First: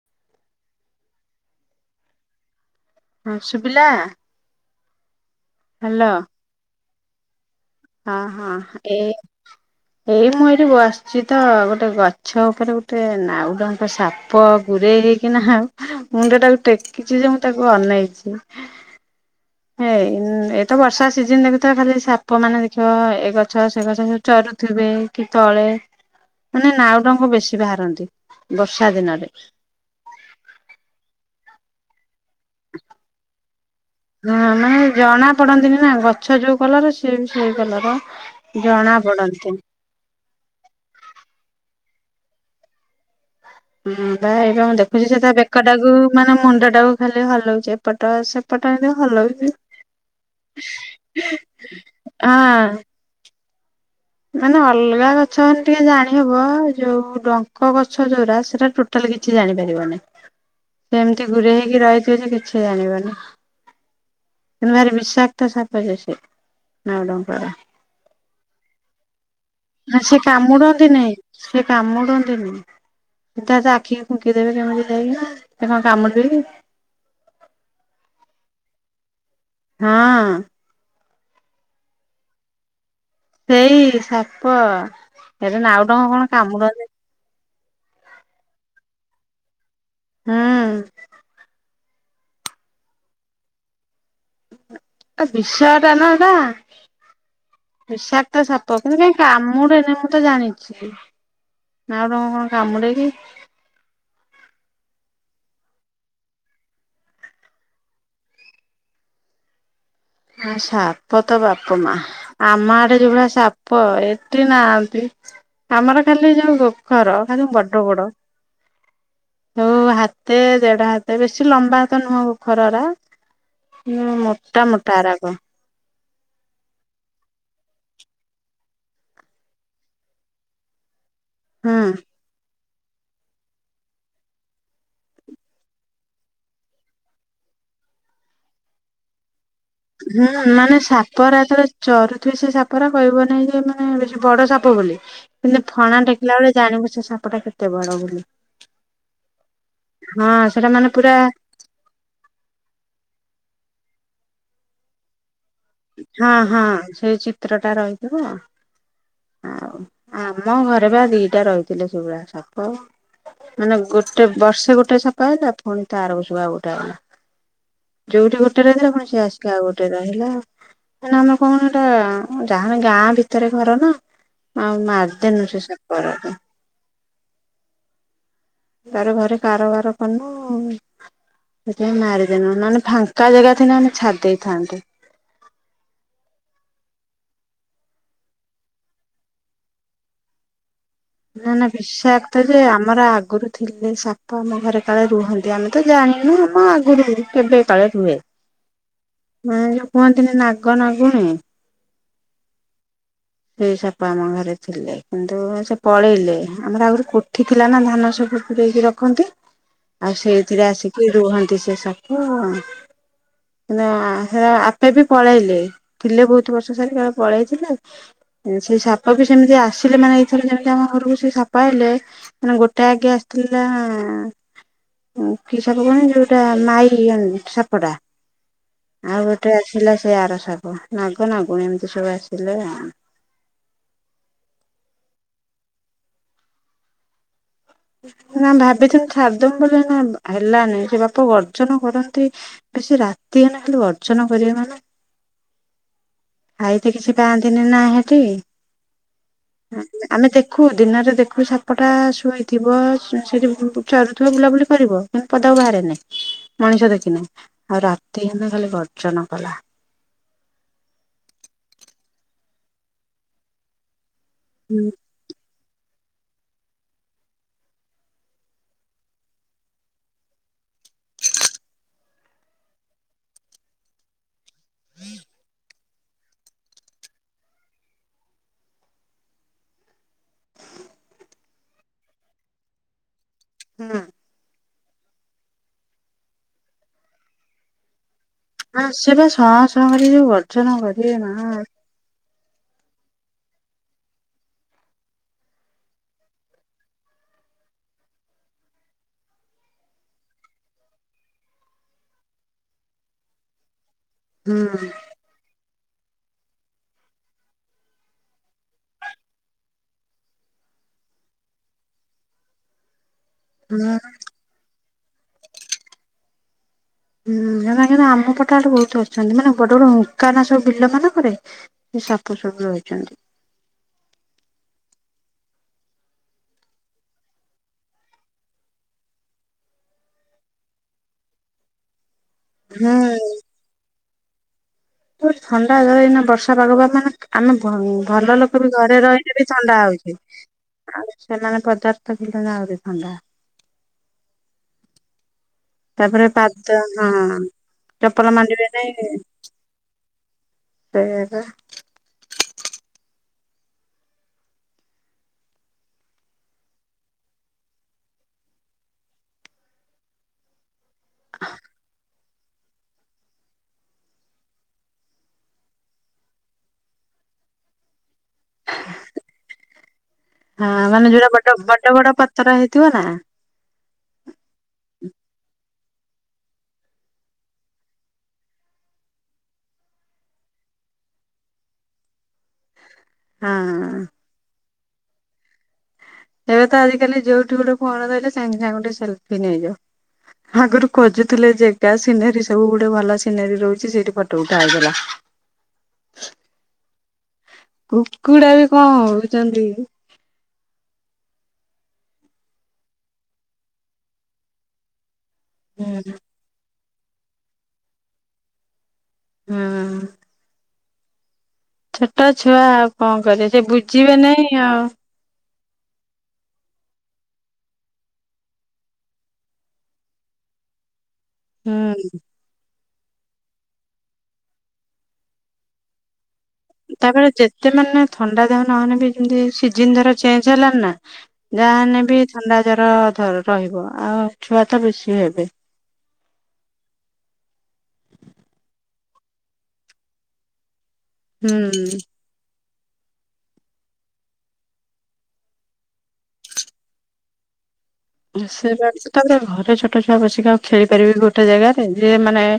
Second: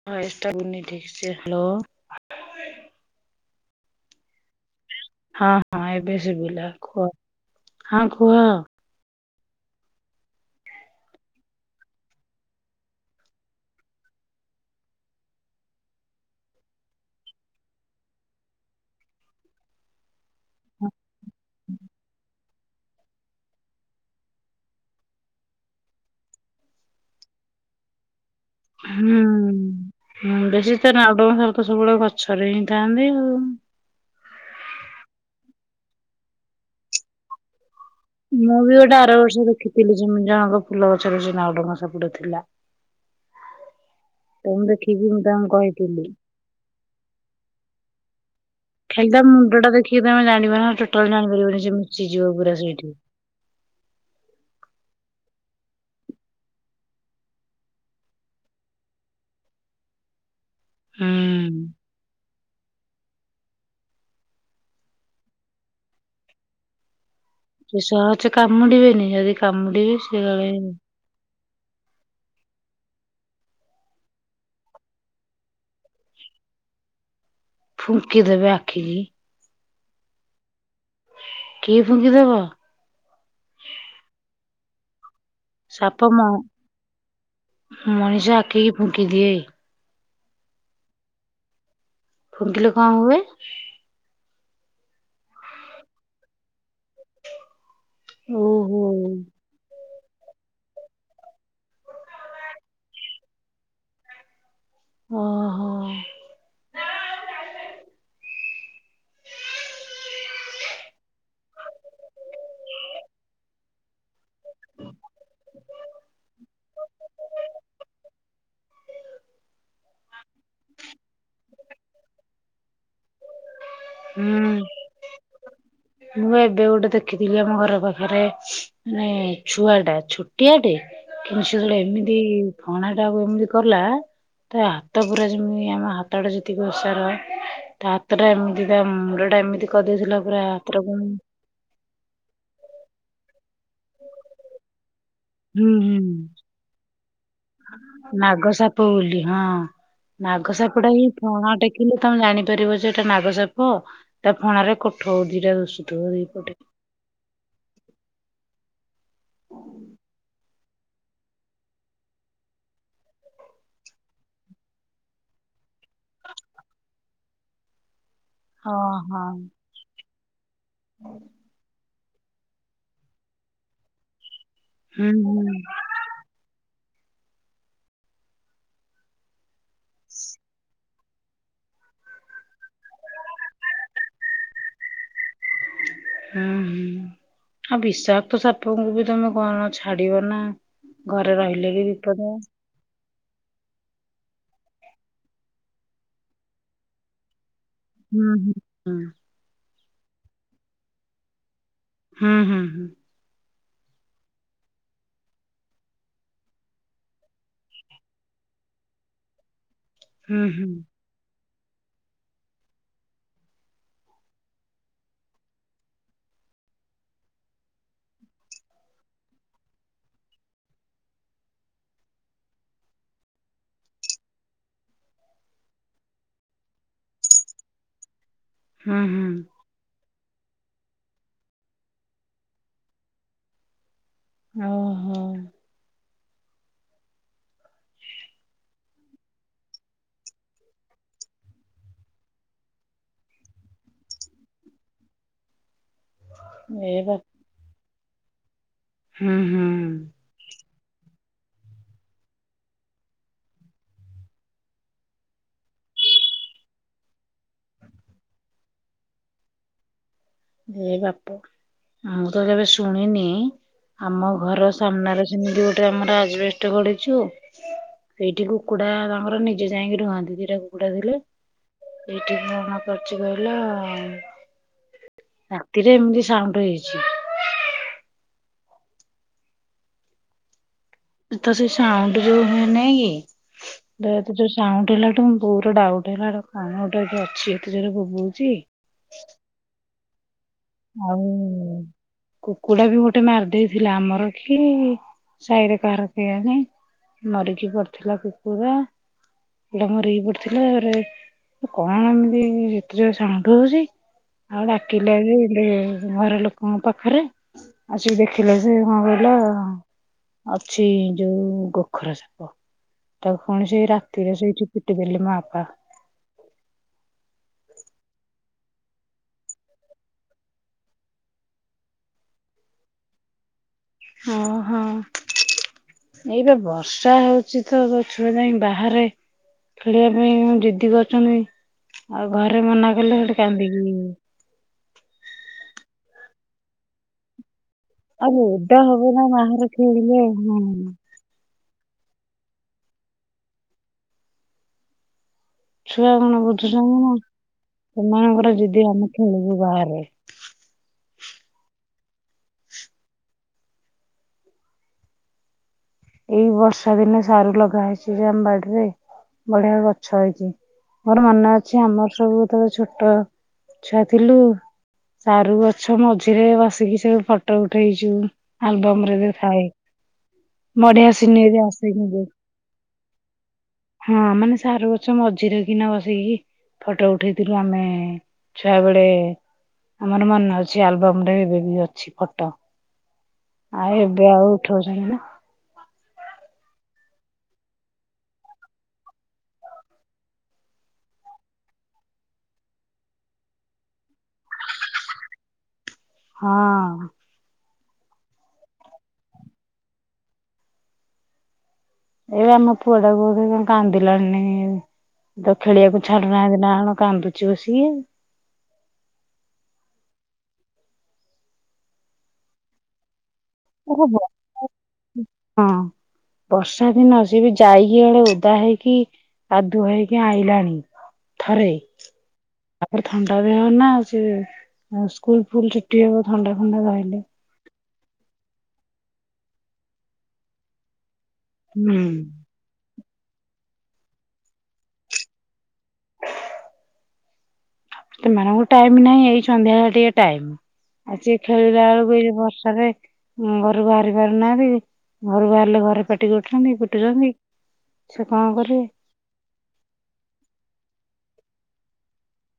[unintelligible] Hello. ହୁଁ ସୁଭିଲା? ହଁ ହଁ ଏବେ ଶୁଭିଲା କୁହ। ହଁ ହଁ ଏ ଏଇ ମୁଁ ଏଇଠି ବସିଛି ତ ଗୋଟେ ଗଛ ଉପରେ ଗୋଟେ ନାଉଡଙ୍କ ସାପ ପ ଗୁରେଇ ହେଇକିନା ଆଉ ମୁଣ୍ଡ ତାକୁ ଟେକିଛି ଯେ ମୁଁ ତାକୁ ଅନେଇଛି। ହେଇ ଏଇତ ବର୍ଷା ସିଜନ ଦେଖୁଥିବା ଖାଲି ସାପ ମାନେ ଛ ଏ ଗଛ ସେ ଗଛ ଯ ଚରୁଥିବେ କି ତଳେ ମାନେ ନାଉଡଙ୍ଗ ବେଶୀ ବାହାରନ୍ତି ବର୍ଷା ହୁଁ। ଦିନରେ ହୁଁ ବେଶୀ ତ ନାଉଡଙ୍କ ସ ତ ସବୁବେଳେ ଗଛରେ ହିଁ ଥାଆନ୍ତି ଆଉ। ହ ମାନେ ଜଣା ପଡନ୍ତିନି ନା ଗଛ ଯୋଉ କଲର ସିଏ ବି ସେଇ କଲର। ମୁଁ ବି ଜଣା ଗୋଟେ ଆର ବର୍ଷ ପଡନ୍ତି ଦେଖିଥିଲି ଯେ ଜଣଙ୍କ ଫୁଲ ଗଛରେ ସେ ନାଉଡଙ୍କ ସାପୁଟେ ଥିଲା। ହଁ ବା ତ ଏବେ ମୁଁ ଦେଖିକି ଦେଖୁଛି ସେ ତା ତାଙ୍କୁ ବେକଟାକୁ କହିଥିଲି। ମାନେ ମୁଣ୍ଡ ଟାକୁ ଖାଲି ହଲଉଛି ଏପଟ ସେ ପଟ ଏନ୍ତୀ ଖାଲି ତା ହଲୋଉଛି ମୁଣ୍ଡ ଟା ଦେଖିକି ତମେ ଜାଣିବ ନା ଟୋଟାଲ ଜାଣିପାରିବନି ସେ ମିଶିଯିବ ପୁରା ହଁ। ସେଇଠି। ମାନେ ଅଲଗା ଗଛ ହେନେ ଟିକେ ଜାଣିହବ ଯୋଉ ଡଙ୍କ ଗଛ ଯୋଉରା ସେଇରା ଟୋ ତାହେଲେ କିଛି ଜାଣିପାରିବନି ସେ ହୁଁ ଏମିତି ଗୁରେଇ ହେଇକି ରହିଥିବେ ଯେ କିଛି ଜାଣିବନି। କିନ୍ତୁ ଭାରି ବିଶାକ୍ତ ସାପ ଯେ ସେ। ନାଉଡଙ୍କର ସେ ସହଜେ କାମୁଡିବେନି ଯଦି କାମୁଡିବେ ନା ସେ କାଳେ କାମୁଡନ୍ତି ନାଇଁ। ସେ କାମୁଡନ୍ତିନି। ସିଧା ତା ଆଖି ଫୁଙ୍କିଦେବେ କେମିତି ଯାଇକି ସେ କଣ କାମୁଡିବେ କି। ଫୁଙ୍କି ଦେବେ ଆଖି କି? ହଁ। କିଏ ଫୁଙ୍କି ଦବ? ସେଇ ସାପ ଏରା ନାଉ ଡଙ୍କ ସାପ କଣ ମ କାମୁଡନ୍ତି ମଣିଷ ଆଖିକି ଫୁଙ୍କିଦିଏ? ହଁ। ଫୁଙ୍କିଲେ କଣ ହୁଏ? ଏ ବିଷ ଟା ନା ଏଇଟା। ବିଷାକ୍ତ ସାପ ଓହୋ। କିନ୍ତୁ କାଇଁ କାମୁଡେନି ମୁଁ ତ ଜାଣିନି। ନାଉଡଙ୍କ କଣ କାମୁଡେ କି? ଓ ହୋ। ହ ସାପ ତ ବାପ ମା ଆମ ଆଡେ ଯୋଉଭଳିଆ ସା ପ ଏଠି ନାହାନ୍ତି ଆମର ଖାଲି ଯୋଉ ଗୋଖର ଖାଲି ବଡ ବଡ। ଯୋଉ ହାତେ ଦେଢ ହାତେ ବେଶୀ ଲମ୍ବା ତ ନୁହଁ ଗୋଖର ଗୁରା। ହୁଁ ମୋଟା ମୋଟା ଏରାକ। ମୁଁ ଏବେ ଗୋଟେ ଦେଖିଥିଲି ଆମ ଘର ପାଖରେ। ମାନେ ଛୁଆ ଟା ଛୋଟିଆ ଟେ କିନ୍ତୁ ସେ ହୁଁ ଯେତେବେଳେ ଏମିତି ଫଣା ଟାକୁ ଏମିତି କଲା ତା ହାତ ପୁରା ଯେମିତି ଆମ ହାତ ଟା ଯେତିକି ଓସାର ତା ହାତଟା ଏମିତି ତା ମୁଣ୍ଡ ଟା ଏମିତି କରିଦେଇଥିଲା ହୁଁ ପୁରା ମାନେ ହାତଟାକୁ ସାପ ଉରା ତ ଚରୁଥିବେ ସେ ସାପଗୁରା କହିବ ନାଇଁ ଯେ ମାନେ ବେଶୀ ବଡ ସାପ ବୋଲି। କିନ୍ତୁ ହୁଁ ଫଣା ହୁଁ। ଟେକିଲା ବେଳେ ଜାଣିବୁ ସେ ସାପ ଟା କେତେ ବଡ ବୋଲି। ନାଗ ସାପ ବୋଲି ହଁ। ହଁ ସେଟା ମାନେ ପୁରା ଦେଖିଲେ ତମେ ଜାଣିପାରିବ ଯେ ଏଟା ନାଗସାପ ତା ଫଣାରେ କୋଠଉ ଦିଟା ଦୁଷ ହଁ ହଁ ସେ ଚିତ୍ର ଟା ରହିଥିବ। ଆଉ ଆମ ଘରେ ବା ଦିଟା ରହିଥିଲେ ସେଇଭଳିଆ ସାପ। ମାନେ ଗୋଟେ ବର୍ଷେ ଗୋଟେ ସାପ ଆଇଲା ପୁଣି ତା ଆର ବର୍ଷକୁ ଆଉ ଗୋଟେ ଆଇଲା। ଯୋଉଠି ଗୋଟେ ରହିଲା ପୁଣି ସେ ଓହୋ। ଆସିଲା ଆଉ ଗୋଟେ ରହିଲା ନା ନା କଣ ହେଟା ଯା [unintelligible] ଗାଁ ଭିତରେ ଘର ନା ଆଉ ହୁଁ ମାରିଦେନୁ ହୁଁ। ସେ ସାପ ରାକୁ। ତାର ଘରେ କାରବାର କଲୁ ସେଥିପାଇଁ ମାରିଦେଲୁ ମାନେ ଫାଙ୍କା ଜାଗା ଥିଲେ ଆମେ ଛାଡି ଦେଇ ଥାନ୍ତୁ। ହୁଁ ହୁଁ। ଆଉ ବିଷାକ୍ତ ସାପଙ୍କୁ ବି ତମେ କଣ ଛାଡିବ ନା। ଘରେ ନା ନା ରହିଲେ ବି ବିପଦ। ବିଷାକ୍ତ ଯେ ଆମର ଆଗରୁ ଥିଲେ ସାପ ଆମ ଘରେ କାଳେ ରୁହନ୍ତି ଆମେ ତ ଜାଣିନୁ ଆଗରୁ କେବେ ତଳେ ରୁହେ ହୁଁ ହୁଁ। ମାନେ ଯୋଉ କୁହନ୍ତିନି ନାଗ ନାଗୁଣୀ ହୁଁ ହୁଁ। ସେଇ ସାପ ଆମ ଘରେ ଥିଲେ କିନ୍ତୁ ସେ ପଳେଇଲେ ଆମର ଆଗରୁ କୋଠି ଥିଲା ନା ଧାନ ସବୁ। ଦେଇକି ରଖନ୍ତି ଆଉ ହୁଁ ହୁଁ ସେଇଥିରେ ଆସିକି ରୁହନ୍ତି ସେ ସାପ। ନା ସେ ଆପେ ବି ପଳେଇଲେ। ଥିଲେ ବହୁତ ବର୍ଷ ସାରିକି କୁଆଡେ ପଳେଇଥିଲେ। ହୁଁ ସେଇ ସାପ ବି ସେମିତି ଆସିଲେ ମାନେ ଏଇଥର ଯେମିତି ଆମ ଘରକୁ ସେ ସାପ ଆଇଲେ ମାନେ ଗୋଟେ ଆଗେ ଆସିଥିଲା କି ସାପ ଜାଣିଛୁ ଯୋଉଟା ମାଇ ସାପଟା। ହୁଁ ଆଉ ହୁଁ। ଗୋଟେ ଆସିଲା ସେ ଆର ସାପ ନାଗ ନାଗୁଣୀ ଏମିତି ସବୁ ଆସିଲେ ଆଉ। ଓହୋ। ନା ଭାବିଥିଲୁ ଛାଡଦବୁ ବୋଲି ନା ହେଲାନି ସେ ବାପ ଗର୍ଜନ କରନ୍ତି ବେସି ରାତି ହେନେ ଖାଲି ଗର୍ଜନ କରିବ ମାନେ। ଖାଇତେ ଏ ବା କିଛି ପାଆନ୍ତିନି ନା ହେଠି ହୁଁ ହୁଁ ଆମେ ଦେଖ ଖୁ ଦିନରେ ଦେଖୁ ସାପଟା ଶୁଆଇ ଥିବ ସେଠି ଚରୁଥିବ ବୁଲାବୁଲି କରିବ କିନ୍ତୁ ପଦାକୁ ବାହାରେ ନାହିଁ ମଣିଷ ଦେଖେନି। ଆଉ ରାତି ହେନେ ଖାଲି ଗର୍ଜନ କଲା। ଏ ବାପ ମୁଁ ତ କେବେ ଶୁଣିନି ଆମ ଘର ହୁଁ ସାମ୍ନାରେ ଯେମିତି ଗୋଟେ ଆମର ଆଜବେଷ୍ଟ ଗଡ଼ିଚୁ ସେଇଠି କୁକୁଡ଼ା ତାଙ୍କର ନିଜେ ଯାଇକି ରୁହନ୍ତି ଦିଟା କୁକୁଡ଼ା ଥିଲେ। ଏଇଠି କଣ କରିଛି କହିଲ? ରାତିରେ ଏମିତି ସାଉଣ୍ଡ ହେଇଛି। ତ ସେ ସାଉଣ୍ଡ ଯୋଉ ହୁଏ ନେଇ କି ଏତେ ଯୋର ସାଉଣ୍ଡ ହେଲାଠୁ ବୋଉର ଡାଉଟ୍ ହେଲା କଣ ଗୋଟେ ଏଠୀ ଅଛି ଏତେ ଯୋର୍ ବୋବୋଉଛି। ହଁ ସେ ପା ସଂ ସଂ କରିକି ଯୋଉ ଗର୍ଜନ କରିବେ ମା କୁକୁଡ଼ା ବି ଗୋଟେ ମାରିଦେଇଥିଲା ଆମର କି ସାହିରେ କାହାର କେୟାଣି। ମରିକି ପଡ଼ିଥିଲା କୁକୁରା ପଟା ମରିକି ପଡ଼ିଥିଲା ତାପରେ କଣ ଏମିତି ଏତେଯୋରେ ସାଉଣ୍ଡ ହଉଛି ହୁଁ ଆଉ ଡାକିଲେବି ଗୋଟେ ଘର ଲୋକଙ୍କ ପାଖରେ ଆସିକି ଦେଖିଲେ ଯେ କଣ କହିଲ? ଅଛି ଯୋଉ ଗୋଖୋର ସାପ। ତାକୁ ପୁଣି ହୁଁ ସେଇ ରାତିରେ ସେଇଠି ପିଟି ଦେଲେ ମୋ ଆପା। ହୁଁ ଏମାନେ ଆମ ପଟେ ଆଡ଼େ ବହୁତ ଅଛନ୍ତି ମାନେ ବଡ଼ ବଡ଼ ହୁଙ୍କା ନା ସବୁ ବିଲ ମାନଙ୍କରେ। ସେ ସାପ ସବୁ ରହିଛନ୍ତି। ହଁ ହଁ। ଏଇପା ବର୍ଷା ହେଉଚି ତ ଛୁଆ ଯାଇ ବାହାରେ ଖେଳିବା ପାଇଁ ଦିଦି କରୁଛନ୍ତି ଆଉ ଘରେ ମନା କଲେ ସେଠି କାନ୍ଦିକି ଥଣ୍ଡା ଜର ଏଇନା ବର୍ଷା ପାଗ ବା ମାନେ ଆମେ ଭଲ ଆଉ ଲୋକ ବି ଓଦା ଘରେ ହବ ନା ରହିଲେ ବି ବାହାରେ ଥଣ୍ଡା ହଉଛି ଖେଳିଲେ ହଁ। ଆଉ ସେମାନେ ପଦାରେ ତ ଥିଲେ ଆହୁରି ଥଣ୍ଡା। ଛୁଆ ତାପରେ କଣ ପାଦ ବୁଝୁଛନ୍ତି ହଁ ନା ଚପଲ ସେମାନଙ୍କର ମାଡ଼ିବେ ଯଦି ନେଇ ଆମେ ଖେଳିବୁ ବାହାରେ ସେଇଆ ପା। ଏଇ ବର୍ଷା ଦିନେ ସାରୁ ଲଗା ହେଇଛି ଯେ ଆମ ବଡିରେ ବଢିଆ ଗଛ ହେଇଛି। ମୋର ମନେ ଅଛି ଆମର ସବୁ ତ ଛୋଟ ଛୁଆ ଥିଲୁ। ସାରୁ ଗଛ ମଝିରେ ବସିକି ସବୁ ଫଟୋ ଉଠେଇଛୁ ଆଲବମ୍ ରେବିଥାଏ। ହଁ ମାନେ ଯୋଉଟା ବଡ ବଡ ଆସେ ବଡ କିନ୍ତୁ ପତର ହେଇଥିବ ନା। ହଁ ମାନେ ସାରୁ ଗଛ ମଝିରେ କିନା ବସିକି ଫଟୋ ଉଠେଇଥିଲୁ ଆମେ ଛୁଆ ବେଳେ। ଆମର ମନେ ଅଛି ଆଲବମ ରେ ଏବେ ବି ଅଛି ଫଟ। ଆଉ ହଁ ଏବେ ଆଉ ଉଠଉଛନ୍ତି। ଏବେ ତ ଆଜିକାଲି ଯୋଉଠି ଗୋଟେ ଫୋନ ଧଇଲେ ସାଙ୍ଗେ ସାଙ୍ଗେ ଗୋଟେ ସେଲଫି ନେଇଯାଅ। ଆଗରୁ ଖୋଜୁଥିଲେ ଯେଗା ସିନେରୀ ସବୁ ଗୁଟେ ଭଲ ସିନେରୀ ରହୁଛି ସେଇଠି ଫଟୋ ଉଠା ହଉଥିଲା। [inaudible] ହଁ। କୁକୁଡ଼ା ବି କଣ ହଉଛନ୍ତି? ଏଇ ବା ମୋ ପୁଅଟାକୁ କଉଠି କଣ କାନ୍ଦିଲାଣି [unintelligible] ତ ଖେଳିଆକୁ ଛାଡୁନାହାନ୍ତି ନାଆଣ କାନ୍ଦୁଚି ବସିକି ଆଉ। ହୁଁ। ଛୋଟ ଛୁଆ ଆଉ କଣ କରିବ ସେ ବୁଝିବେ ନେଇଁ ଆଉ। ହଁ ବର୍ଷା ଦିନ ସେ ବି ଯାଇକି ଆଡ଼େ ଓଦା ହେଇକି ଆ ଦୁହେଇକି ଆଇଲାଣି। ଥରେ ହୁଁ ତାପରେ ଥଣ୍ଡାବି ହୁଏନା ସେ ସ୍କୁଲ ଫୁଲ ଛୁଟି ହେବ। ଥଣ୍ଡା [unintelligible] ତାପରେ ଯେତେ ମାନେ ଥଣ୍ଡା ଦେହ ନହେଲେ ବି ଯେମିତି ସିଜିନ ଧର ଚେଞ୍ଜ ହେଲାଣି ନା ହୁଁ। ଯାହେଲେ ବି ଥଣ୍ଡା, ଜର ଧର ରହିବ ଆଉ ଛୁଆ ତ ବେଶୀ ହେବେ। ସେମାନଙ୍କୁ ଟାଇମ୍ ନାହିଁ ଏଇ ସନ୍ଧ୍ୟାବେଳେ ଟିକେ ଟାଇମ୍। ଆଜି ଖେଳିଲା ହୁଁ ବେଳକୁ ଏ ବର୍ଷାରେ ଉ-ଉ ଘରୁ ବାହାରି ପାରୁନାହାନ୍ତି। ଘରୁ ବାହାରିଲେ ଘରେ ପାଟି କରୁଛନ୍ତି, କୁଟୁଛନ୍ତି। ସେ [unintelligible] ତାପରେ ଘରେ ଛୋଟ ଛୁଆ ବସିକି ଆଉ ଖେଳିପାରିବେ ଗୋଟେ ଜାଗାରେ ଯିଏ ମାନେ-ଏ-ଏ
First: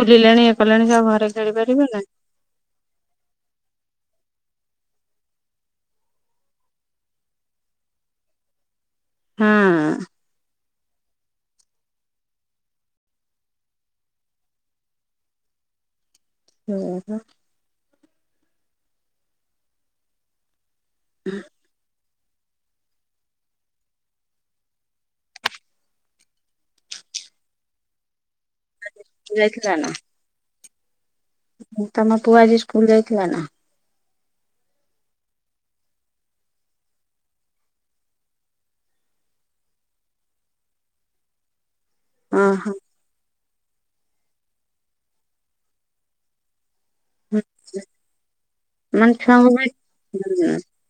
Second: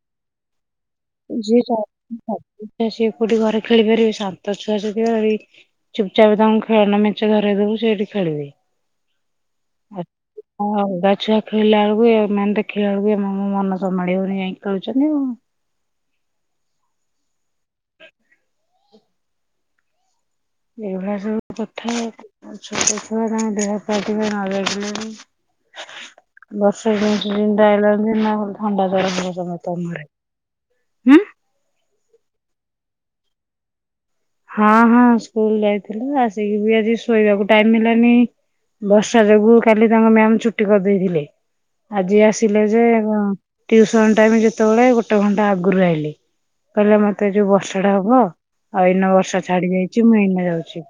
ବୁଲିଲେଣି ଇଏ କଲେଣି ସିଏ ଆଉ ଘରେ ଖେଳି ଯିଏ ପାରିବେ [inaudible] ସିଏ କୋଉଠି ଘରେ ଖେଳିପାରିବେ ଶାନ୍ତ ଛୁଆ [unintelligible] ଚୁପଚାପ ତାଙ୍କୁ ଖେଳନା ମେଞ୍ଚେ ଧରେଇ ଦବୁ ସେଇଠି ଖେଳିବେ। ନା ଆ ହଁ ଅଲଗା ଛୁଆ ଖେଳିଲା ବେଳକୁ ଏମାନେ ଦେଖିଲା ବେଳକୁ ଆମ ମନ ସମ୍ଭାଳି ହଉନି ଯାଇକି ଖେଳୁଛନ୍ତି ଆଉ। ହୁ ହୋ ହଁ ଏଇଭଳିଆ ସବୁ କଥା ଆଉ। ଉ ଛୋଟ ଛୁଆ ତାଙ୍କ ଦେହ [unintelligible] ବର୍ଷା ସିଜିନଟା [unintelligible] ଥଣ୍ଡା [unintelligible] ଯାଇଥିଲା ନା ତମରେ। ତମ ପୁଅ ଆଜି ସ୍କୁଲ ଯାଇଥିଲା ନା? ହଁ ହଁ ସ୍କୁଲ ଯାଇଥିଲା ଆସିକି ବି ଆଜି ଶୋଇବାକୁ ଟାଇମ୍ ହେଲାନି। ବର୍ଷା ଯୋଗୁ କାଲି ତାଙ୍କ ମ୍ୟାମ ଛୁଟି କରିଦେଇଥିଲେ। ଆଜି ଆସିଲେ ଓହୋ ଯେ ହଁ, ଟ୍ୟୁସନ ଟାଇମ୍ ଯେତେବେଳେ ଗୋଟେ ଘଣ୍ଟା ଆଗରୁ ଆଇଲେ କହିଲେ ମତେ ମତେ ଯୋଉ ବର୍ଷା ଟା ହବ, ଆଉ ଏଇନା ମାନେ ବର୍ଷା ଛୁଆଙ୍କୁ ବି ଛାଡି ଯାଇଛି, ମୁଁ ଏଇନା ହୁଁ ଯାଉଛି।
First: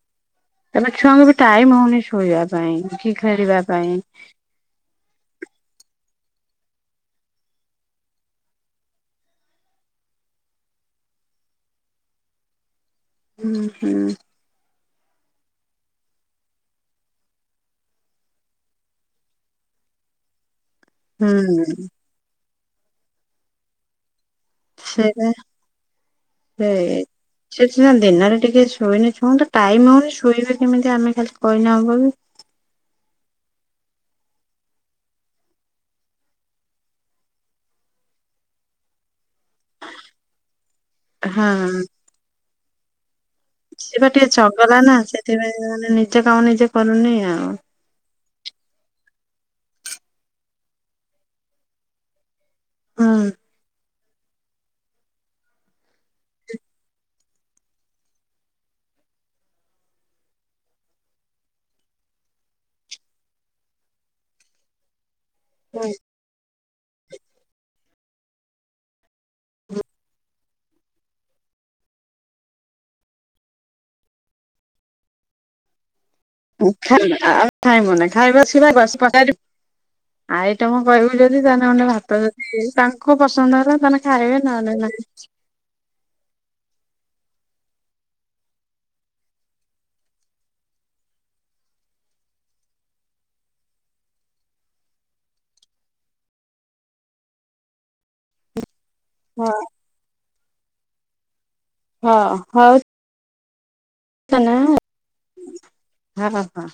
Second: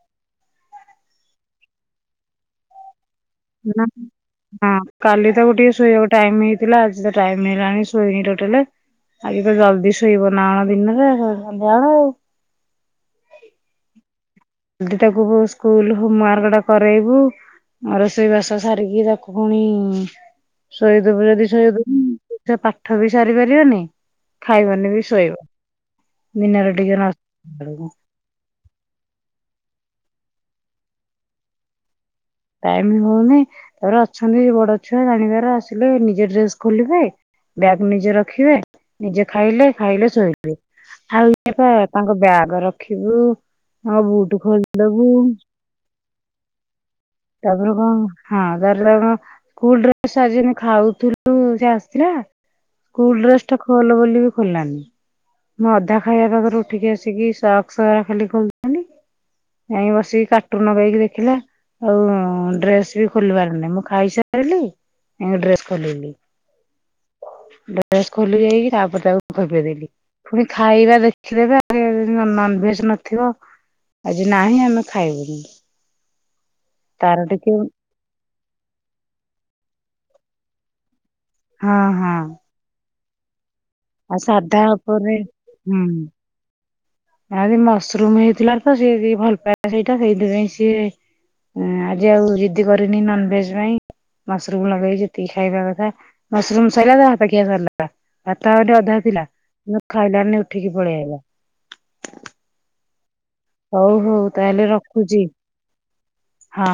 ତାପରେ ଛୁଆଙ୍କୁ ବି ଟାଇମ ହଉନି ଶୋଇବା ପାଇଁ କି ଖେଳିବା ନା ପାଇଁ। ହଁ କାଲି ତାକୁ ଟିକେ ଶୋଇବାକୁ ଟାଇମ ହେଇଥିଲା। ଆଜି ତ ଟାଇମ ହେଇଲାଣି ଶୋଇନି ଟୋଟାଲି। ଆଜି ପୁରା ଜଲଦି ଶୋଇବ ନା କଣ ଦିନରେ ସ ସନ୍ଧ୍ୟାବେଳ ଆଉ। ହୁଁ, ହୁଁ। ଜଲଦି ତାକୁ ସ୍କୁଲ ହୋମ ୱାର୍କ ଟା କରେଇବୁ। ମୋ ରୋଷେଇ ବାସ ସାରିକି ତାକୁ ପୁଣି-ଇ-ଇ-ଇ ଶୋଇଦବୁ ଯଦି ହୁଁ ଶୋଇଦବୁ ସେ ପାଠ ବି ସାରି ପାରିବନି। ଖାଇବନି ବି ଶୋଇବ ସେଇଥିପାଇଁ ସେ ଦିନରେ ଟିକେ ନ ସେ ବେଳକୁ ସିନା ଦିନରେ ଟିକେ ଶୋଇଲେ ହଁ ତ ଟାଇମ୍ ହେଉନି ଶୋଇବେ କେମିତି ଆମେ ଖାଲି କହିଲେ ହେବ କି। ଟାଇମ୍ ହଉନି ତାପରେ ଅଛନ୍ତି ବଡ ଛୁଆ ଜାଣିବାର ଆସିଲେ ନିଜେ ଡ୍ରେସ ଖୋଲିବେ। ବ୍ୟାଗ୍ ନିଜେ ରଖିବେ, ନିଜେ ଖାଇଲେ, ଖାଇଲେ ଶୋଇଲେ। ଆଉ ହଁ [inaudible] ତାଙ୍କ ବ୍ୟାଗ ରଖିବୁ। ସେ ତାଙ୍କ ବା ଟିକେ ବୁଟ ଚଗଲା ନା ଖୋଲିଦବୁ ସେଥିପାଇଁ ସେମାନେ ନିଜ କାମ ନିଜେ କରୁନି। ଆଉ। ତାପରେ କଣ ହବ। ହଁ [unintelligible] ସ୍କୁଲ ଡ୍ରେସ [inaudible] ଖାଉଥିଲୁ ସେ ଆସିଲା ସ୍କୁଲ ଡ୍ରେସ ଟା ଖୋଲ ବୋଲିକି ଖୋଲିଲାନି, ମୁଁ ଅଧା ଖାଇବା ପାଖରୁ ଉଠିକି ଆସିକି ସକ୍ସ ଖାଲି ଖୋଲିଦେଲି। ଯାଇ ବସିକି କାର୍ଟୁନ ଯାଇକି ଦେଖିଲା। ଆଉ-ଉ-ଉ-ଉ ଡ୍ରେସ ବି ଖୋଲିବାର ନାହିଁ ମୁଁ ଖାଇସାରିଲି ଡ୍ରେସ ହୁଁ ଖୋଲିଲି, ଡ୍ରେସ ଖୋଲି ଯାଇକି ତାପରେ ତାକୁ ଖୋବି ଦେଲି। ପୁଣି ଖାଇବା ଦେଖିଦେବେ [unintelligible] ନନଭେଜ ନଥିବ ଆଜି ନାହିଁ ଆମେ ଖାଇବୁନି। [inaudible] ତାର ଆଉ ଟିକେ ଖାଇବୁନି [inaudible] ଆଇଟମ କହିବୁ ଯଦି ତା ହେଲେ ହଁ ଗଣ୍ଡେ ହଁ ଭାତ ଯଦି ତାଙ୍କୁ ପସନ୍ଦ ହେଲା ତାହେଲେ ଆଉ ଖାଇବେ ସାଧା ନହେଲେ ନାହିଁ। ଉପରେ ହୁଁ ଆଜି ମସରୁମ ହେଇଥିଲା ତ ସିଏ ଟିକେ ଭଲ ପାଏ ସେଇଟା ସେଇଥିପାଇଁ ସିଏ ଏ ଆଜି ଆଉ ଜିଦି କରିନି ନନଭେଜ ପାଇଁ ମସରୁମ ଲଗେଇ ଯେତିକି ଖାଇବା କଥା ମସରୁମ୍ ସଇଲା ତା ଭାତ ଖିଆ ସରିଲା। ଭାତ ଆହୁରି ଅଧା ଥିଲା। ହଁ, କିନ୍ତୁ ଖାଇଲାନି ଉଠିକି ପଳେଇ ଆଇଲା। ହଁ ହ। ହଉ ହଉ ତାହେଲେ ରଖୁଛି ହଁ।